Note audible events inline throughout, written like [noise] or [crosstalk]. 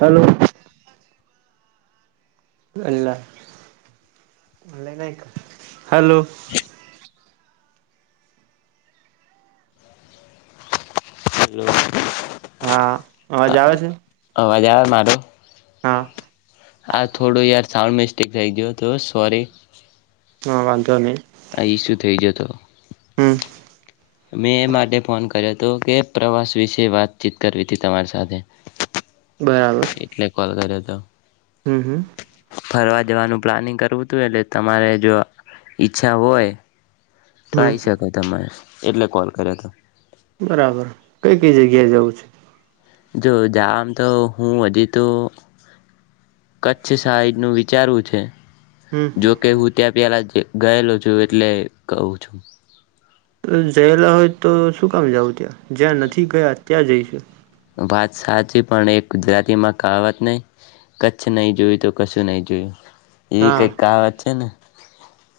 Hello અ hello હા અવાજ આવે છે [inaudible] અવાજ આવે મારો હા આ થોડો યાર સાઉન્ડ મિસ્ટેક જઈ તો સોરી હા વાંધો નહી ઇસુ થઈ ગયો તો હમ મેં એ માટે ફોન કર્યો તો કે પ્રવાસ વિશે વાતચીત કરવી હતી તમારી સાથે બરાબર એટલે કોલ કર્યો હતો હમ હમ ફરવા જવાનું પ્લાનિંગ કરવું હતું, એટલે તમારે જો ઈચ્છા હોય. તો હમ આઇ શકો તમે એટલે કોલ કર્યો હતો બરાબર કઈ કઈ જગ્યા જવું છે, જો જામ તો હું હજી તો કચ્છ સાઈડ નું વિચારૂ છે હમ જો કે હું ત્યાં પેલા ગ્યો ગયેલો છુ એટલે કહું છું. જયેલા હોય તો શું. હમજાયુ ત્યાં જ્યાં નથી ગયા ત્યાં જઈશ વાત સાચી પણ એક ગુજરાતીમાં કાવત નહીં, કચ્છ નહીં જોયું તો કશું નહીં જોયું. એવી કઈક હા કહાવત છે ને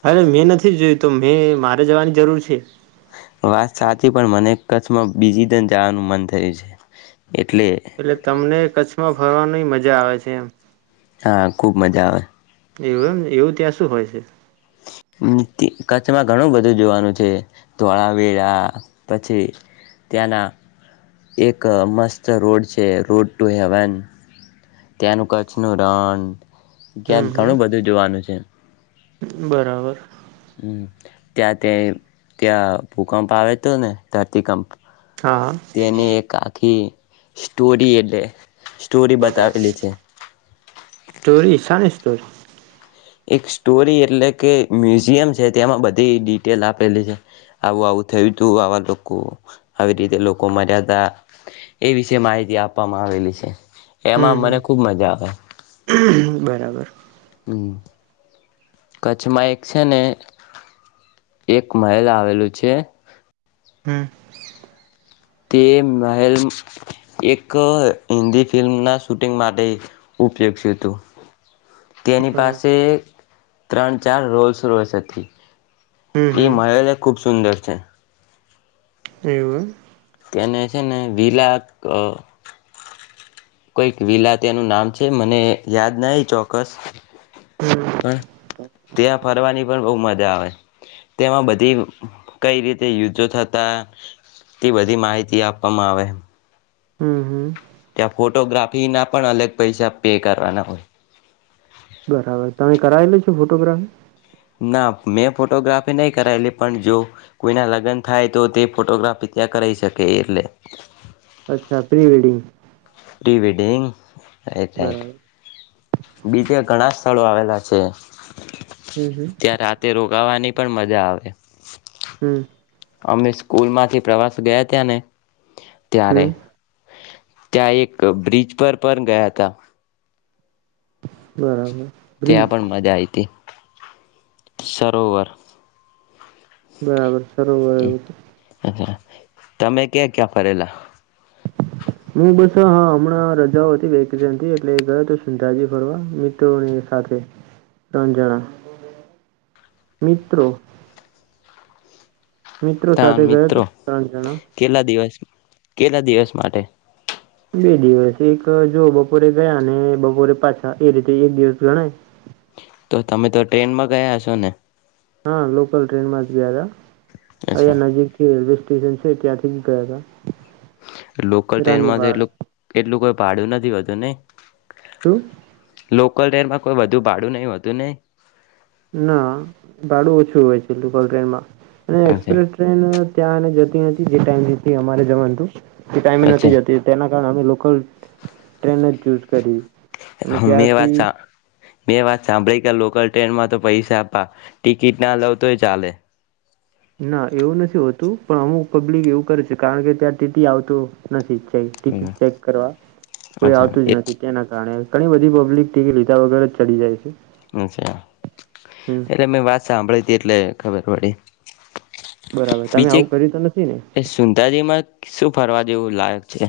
અરે મેં નથી જોયું તો મે મા જવાની જરૂર છે વાત સાચી પણ મને ક બીજી તર જવાનું મન થયું છે એટલે એટલે તમને કચ્છમાં ફરવાની મજા આવે છે એમ હા ખુબ મજા આવે એવું એમ એવું ત્યાં શું હોય છે કચ્છમાં ઘણું બધું જોવાનું છે ધોળાવેરા પછી ત્યાંના એક મસ્ત રોડ છે રોડ ટુ હેવન ત્યાંનું કચ્છનું રણ હમ ત્યા ઘણું હમ બધું જોવાનું છે બરાબર હમ ત્યા તે ત્યા ભૂકંપ આવે તો ને ધરતીકંપ હા તેને એક આખી સ્ટોરી એટલે સ્ટોરી બતાવેલી છે સ્ટોરી સાની સ્ટોરી એક સ્ટોરી એટલે કે મ્યુઝિયમ છે તેમાં બધી ડિટેલ આપેલી છે આવું આવું થયું તું આવા લોકો આવી રીતે લોકો મર્યા ત એ વિશે માહિતી આપવામાં આવેલી છે એમાં હમ મને ખૂબ મજા આવે હમ બરાબર હમ કચ્છમાં એક છે ને એક મહેલ આવેલું છે હમ તે મહેલ એક હિન્દી ફિલ્મના શૂટિંગ માટે ઉપયોગ થ્યુંતું તેની બરાબર પાસે ત્રણ ચાર રોલ્સ રોયસ હતી હમ એ હમ મહેલ ખુબ સુંદર છે એવું એમ કેને છેને વી લાખ અ કોઈક વિલા તેનું નામ છે મને યાદ નહ ચોક્કસ એમ હમ પણ ત્યાં ફરવાની પણ બહુ મ જ જા આવે, તેમાં બધી કઈ રીતે યુદ્ધો થતા, તે બધી માહિતી આપવામાં આવે. હમ હમ. ત્યાં ફોટોગ્રાફી ના પણ અલગ પૈસા પે કરવાના હોય. બરાબર તમે કરાવેલો છો ફોટોગ્રાફી? ના મેં ફોટોગ્રાફી નહી કરાયેલી પણ જો કોઈના લગ્ન થાય તો તે ફોટોગ્રાફી ત્યાં કરાઈ શકે એટલે. અચ્છા પ્રિ વેડિંગ. પ્રીવેેડિંગ. બરાબર બીજે ઘણા સ્થળો આવેલા લા છે. હમ હમ ત્યાં રાતે રોગાવાની પણ મજા આવે. હમ અમે સ્કૂલ માંથી પ્રવાસ ગયા ત્યાં ને ત્યારે. હમ ત્યાં એક બ્રિજ પર પણ ગયા હતા. બરાબર. બ્રિજ ત્યાં પણ મજા આઈ હતી. સરોવર. બરાબર. ર એવું તો તમે ક્યાં ક્યાં ફરેલા? હું બસ હા હમણાં રજાઓથી વેકથી એટલે ગયો તો સંધાજી ફરવા મિત્રોની સાથે, ત્રણ જણા, મિત્રો. મિત્રો ત સાથે ગયા મિત્રો ત્રણ જણા. કેટલા દિવસ કેટલા દિવસ માટે. બે દિવસ એક જો બપોરે ગયા ને બપોરે પાછા એ રીતે એક દિવસ ગણાય. તો તમે તો ટ્રેનમાં ગયા છો ને? હા લોકલ ટ્રેનમાં જ ગયા હતા. અચ્છા અયા નજીકથી સન ઐતિાસિક ગયા હતા. લોકલ ટ્રેન માં રાનીવાડ એટલું એટલું ભાડું નથી હોતું ને. શું લોકલ ટ્રેનમાં કોઈ વધું ભાડું નહ હતું નને? ના ભાડું ઓછું હોય છે ટલ ટ્રેનમાં. અને અચ્છા એક્સપ્રેસ ટ્રેન ત્યાંને જતી હતી જે ટાઈમ અમારે જવાનું તું. ટાઈમે નથી અચ્છા જતી તેના કારણ અમે લોકલ ટ્રેન જ ચુઝ કરી. અમે મે ત્યારથી વાતા મેં વાત સાંભળી લોકલ ટ્રેનમાં તો પૈસા આપવા ટિકિટ ના લો તો એ ચાલે ના એવું નથી હોતું પણ અમુક પબ્લિક એવું કરે છે કારણ કે ત્યાં ટી ટી આવતું નથી ટિકિટ ચેક કરવા કોઈ અચ્છા આવતું જ એ નથી તેના કારણે ઘણી બધી પબ્લિક ટિકિટ લીધા વગર જ ચડી જાય છે અચ્છા હમ એટલે મેં વાત સાંભળી હતી એટલે ખબરબડી બરાબર તમે બીજે આવું કર્યું તો નથી ને સુંદરી માં શું ફરવા જેવું લાયક છે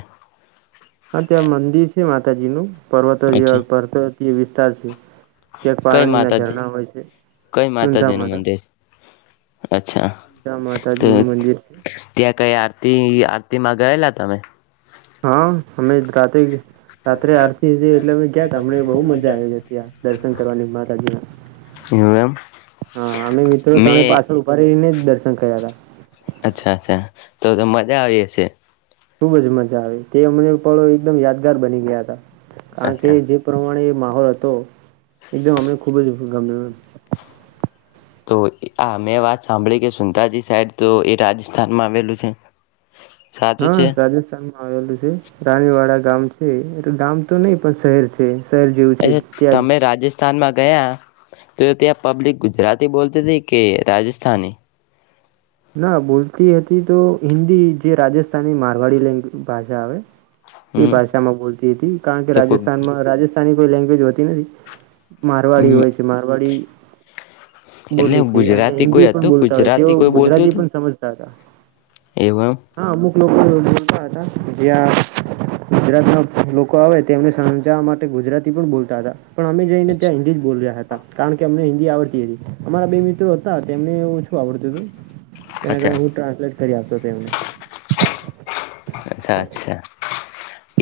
હા ત્યાં મંદિર છે માતાજી નું પર્વતો અચ્છા જેવા પર્ એ વિસ્તાર છે ક્યાંક કઈ પાણીના માતાજી ઝરણા હોય છે કઈ સુંધા માતાજી નું માતા મંદિર અચ્છા સુંધા તો માતાજીનું મંદિર છે. ત્યાં કઈ આ આરતી આરતી માં ગયેલા તમે હા હમેજ રાતે રાત્રે આરતી થી એટલે અમે ગયા ત હમને બહુ મજા આવી જ હતી દર્શન કરવાની માતાજીના એવું એમ હા અમે મિત્રો ત્રણે મેં પાછળ ઉભા રહીયે મેજ દર્શન કર્યા હતા અચ્છા અચ્છા તો તો મજા આવી હશે ખુબ જ મજા આવે તે હમને પળો એકદમ યાદગાર બની ગયા હતા કારણ કે અચ્છા જે પ્રમાણે માહોલ હતો એકદમ હમે ખુબ અજ ગમ્યું તો આ મેં વાત સાંભળી કે સુંતાાજી સાઈડ તો એ રાજસ્થાનમાં આવેલું છે સાચું હા છે રાજસ્થાનમાં આવેલું છે રાણીવાડા ગામ છે એ ગામ તો નહી પણ શહેર છે શહેર જેવું છે ત્યાં જ સ્થાનમાં ગયા તો ત્યાં પબ્લિક ગુજરાતી બોલતી હતી કે રાજસ્થાની ના બોલતી હતી તો હિન્દી જે રાજસ્થાની મારવાડી લેંગ ભાષા આવે એ હમ ભાષામાં બોલતી હતી કારણ કે તો રાજસ્થાનમાં રાજસ્થાની કોઈ લેંગ્વેજ હોતી નથી મારવાડી કોઈ હોય છે મારવાડી એટલે બોલે છે અને ગુજરાતી હિન્દી કોઈ પણ હતું બોલતા હોય તેઓ ગુજરાતી કોઈ બોલતું હતું સમજતા હતા એવું એમ હા અમુક લોકો જ્યાં ગુજરાત ના લોકો આવે તેમને સમજાવવા માટે ગુજરાતી પણ બોલતા હતા પણ અમે જઈને ત્યાં અચ્છા હિન્લી જ બોલ્યા હતા કારણ કે અમને આવડતી હતી અમારા બે મિત્રો હતા તેમને હું શું આવડતું હતું. તેના કારણે હું અચ્છા ટ્રાન્સલેટ કરી આપતો હતો એમને.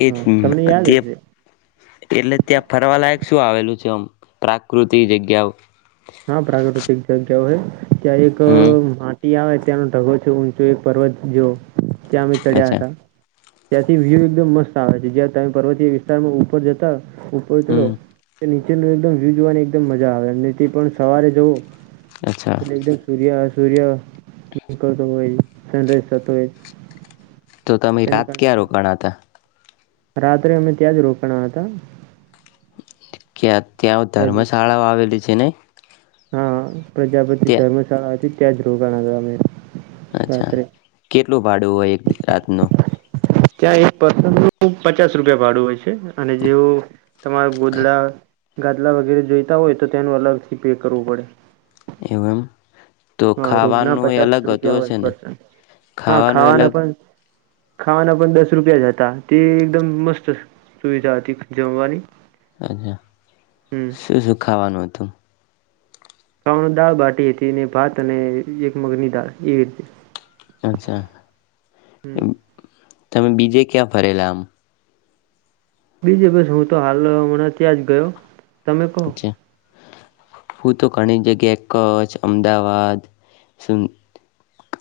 એજ હા ને તમને યાદ તે હશે એટલે ત્યાં ફરવાલાયક શું આવેલું છે આમ પ્રાકૃતિક જગ્યા. હા પ્રાકૃતિક જગ્યા હોય. ત્યાં એક હમ આવે ત્યાનો ઢગો છે ઊંચો એક પર્વત જો. ત્યાં અમે ચડ્યા અચ્છા હતા. ત્યાંથી વ્યુ એકદમ મસ્ત આવે છે જ્યાં તમે પર્વતીય વિસ્તારમાં ઉપર જતા. ઉપર તે હમ મ વ્યુ જોવાની એકદમ મજા આવે. થી પણ સવારે જવું. અચ્છા પટલે એકદમ સૂર્ય સૂર્ય. ક તો હોય. સનરાઈઝ સા તોય. તો તમે રાત ક્યાં રોકાણા હતા. રાત્રે અમે ત્યાં જ રોકાણા હતા. [inaudible] ત્યાં ત્યાંથી ધર્મશાળાઓ આવેલી છે ને. હા. પ્રજાપતિ ત્યાં ધર્મશાળા હતી. [unintelligible] અચ્છા રાત્રે કેટલું ભાડું હોય એક રાતનું. ત્યાં એક પસન પચાસ રૂપિયા ભાડું હોય છે અને જેવ તમારા ખ- ગોદડા ગાદલા વગેરે જોઈતા હોય તો તેનું અલગથી પે કરવું પડે. એવમ. હા રૂમ ના પચાસ રૂપિયા હોય ને પર્સન હા ખાવાનું એ ખાવાના અલગ પણ ખાવાના પણ દસ રૂપિયા જ હતા તે એકદમ મસ્ત સુવિધા હતી જમવાની. અચ્છા હમ શું શું ખાવાનું હતું. ખાવણ દાળ બાટી હતી ને ભાત અને એક મગની દાળ એવી રીતે. અચ્છા. હમ્મ. એમ તમે બીજે ક્યાં ફરેલા આમ. બીજે બસ હું તો હાલ હમણાં ત્યાં જ ગયો. તમે કહો અચ્છા હું તો ઘણી જગ્યાએ કચ્છ અમદાવાદ સુન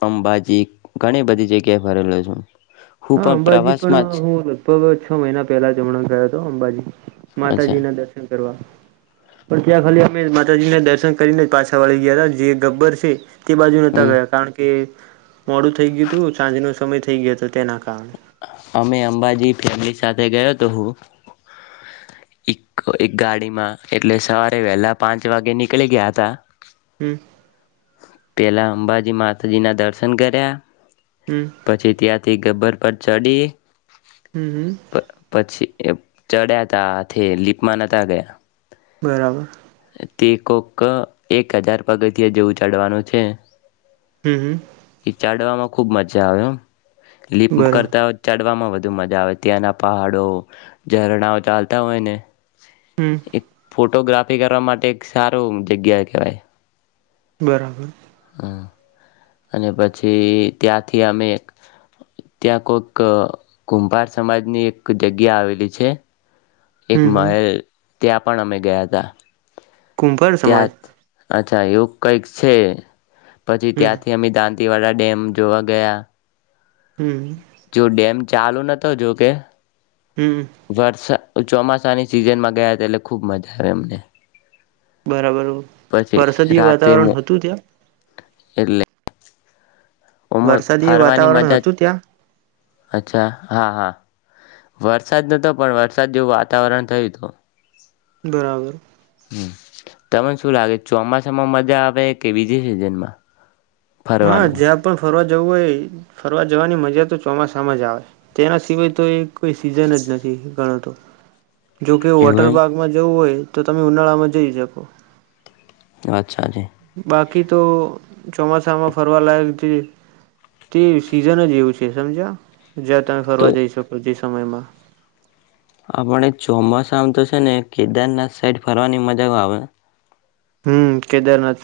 અંબાજી ઘણી બધી જગ્યાએ ફરેલો છું હું હા પણ અંબાજી પણ પ્રવાસમાં જ હું લગભગ છ મહિના પેલા જમણા ગયો હતો અંબાજી અચ્છા માતાજી ના દર્શન કરવા પણ ત્યાં ખાલી અમે માતાજી ના દર્શન કરીને પાછા વાળી ગયા હતા જે ગબ્બર છે તે બાજુ નહોતા હમ ગયા કારણ કે મોડું થઈ ગયું હતું સાંજ નો સમય થઈ ગયો હતો તે નાખ કાર [unintelligible] અમે અંબાજી ફેમિલી સાથે ગયો હતો હું એક એક ગાડીમાં એટલે સવારે વહેલા પાંચ વાગે નીકળી ગયા હતા હમ પેલા અંબાજી માતાજી ના દર્શન કર્યા હમ પછી ત્યાંથી ગબ્બર પર ચડી હમ હમ પ પછી. એ ચડ્યા તાથે લીપમાં નતા ગયા. બરાબર. તે કોક એક હજાર પગ થી જેવું ચડવાનું છે. હૂં હૂં. ચડવામાં ખુબ મજા આવે હો. લિપ બરાબર કરતા ચાડવામાં વધુ બ મજા આવે ત્યાંના પહાડો ઝરણાઓ ચાલતા હોય ને. હમ એક ફોટોગ્રાફ ફી કરવા માટે એક સારું જગ્યા કેવાય. બરાબર. અને પછી ત્યાંથી અમે ત્યાં કોઈક કુંભાર સમાજની એક જગ્યા આવેલી છે. એક હમ હમ મહેલ. ત્યાં પણ અમે ગયા હતા. કુંભાર સમાજ. ત્યાં અચ્છા યોગ કઈક છે. પછી હમ ત્યાંથી અમે દાંત દતીવાડા ડેમ જોવા ગયા. હમ. જો ચાલુ નતો જોકે. હમ વરસાદ ચોમાસાની સિઝનમાં ગયા હતા એટલે ખુબ મજા આવે એમને. બરાબર. વરસાદી રાતે વાતાવરણ હતું ત્યાં?. એટલે ઓમાં વરસાદી એ ફરવાની વાતાવરણ મજા હતું ત્યાં?. અચ્છા હા હા, વરસાદ નતો પણ વરસાદ જેવું વાતાવરણ થયું હતું. બરાબર. તમને શું લાગે ચોમાસામાં મજા આવે કે બીજી સિઝનમાં?. હા ફરવાનમાં? જ્યાં પણ ફરવાજ જવું હોય ફરવા જવાની મજા તો ચોમાસામાં જ આવે તેના સિવાય તો એ કોઈ સિઝન જ નથી ગણતો. જોકે એવું વોટર એમ પાર્કમાં જવું હોય. તો તમે ઉનાળામાં જઈ શકો. અચા ચાલે. બાકી તો ચોમાસામાં ફરવાલાાયક જે, તે સીઝન જ એવું છે સમજ્યા. જ તમે તો ફરવા જઈશકો પ સમયમાં. આપણે ચોમાસા આમ તો છે ને કેદારનાથ સાઈડ ફરવાની મજા આવે. હમ કેદારનાથ,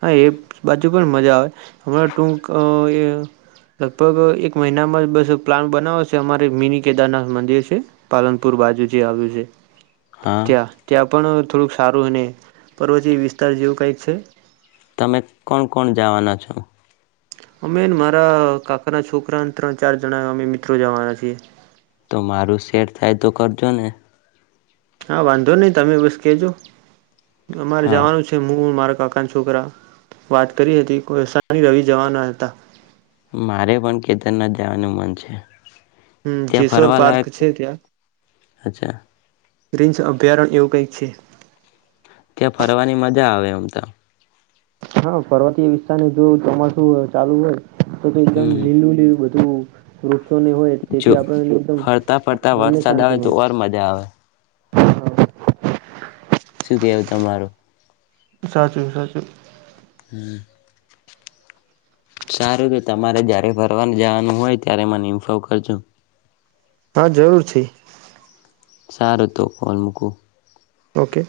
હા એ બાજુ પણ મજા આવે હમણાં ટૂક લગભગ એક મહિનામાં બસ પ્લાન બનાવ છે અમારે મિની કેદારનાથ મંદિર છે, પાલનપુર બાજુ જે આવ્યું છે. હા ત્યા ત્યા પણ થોડુંક સારું અને પર્વતીય વિસ્તાર જેવું કંઈક છે. તમે કોણ કોણ જવાના છો? અમેન મારા કાકાના છોકરાને ત્રણ ચાર જણા અમે મિત્રો જવાના છીએ. તો મારું શેર થાય તો કરજો ને. હા વાંધો નહી તમે બસ કેજો. અમારે હા જવાનું છે હું મારા કાકા છોકરા, વાત કરી હતી કોઈ સાની રવિ જવાના હતા. મારે પણ કેદારનાથ જવાનું મન છે. હમ ત્યાં જેશોર ફરવા પાર્ક લાયક છે ત્યાં. અચ્છા ર્રીન્સ અભયારણ્ય એવું કંઈક છે. ત્યાં ફરવાની મજા આવે આમ તો. હા પર્વતીય વિસ્તારને જો ચોમાસું ચાલુ હોય તો તો એકદમ હમ લીલું લીલું બધું હ રો જો ફરતા ફરતા મનને વરસાદ શાંતિ આવે તો મળે. ઓર મજા આવે. શું કેવ તમારું? વિ સાચૂ સાચું. હમ. સારું કે તમારે જયારે ફરવાનું જવાનું હોય ત્યારે મને ઇન્ફો કરજુ. હા જરૂર છે. સારું તો કોલ મૂકું ઓકે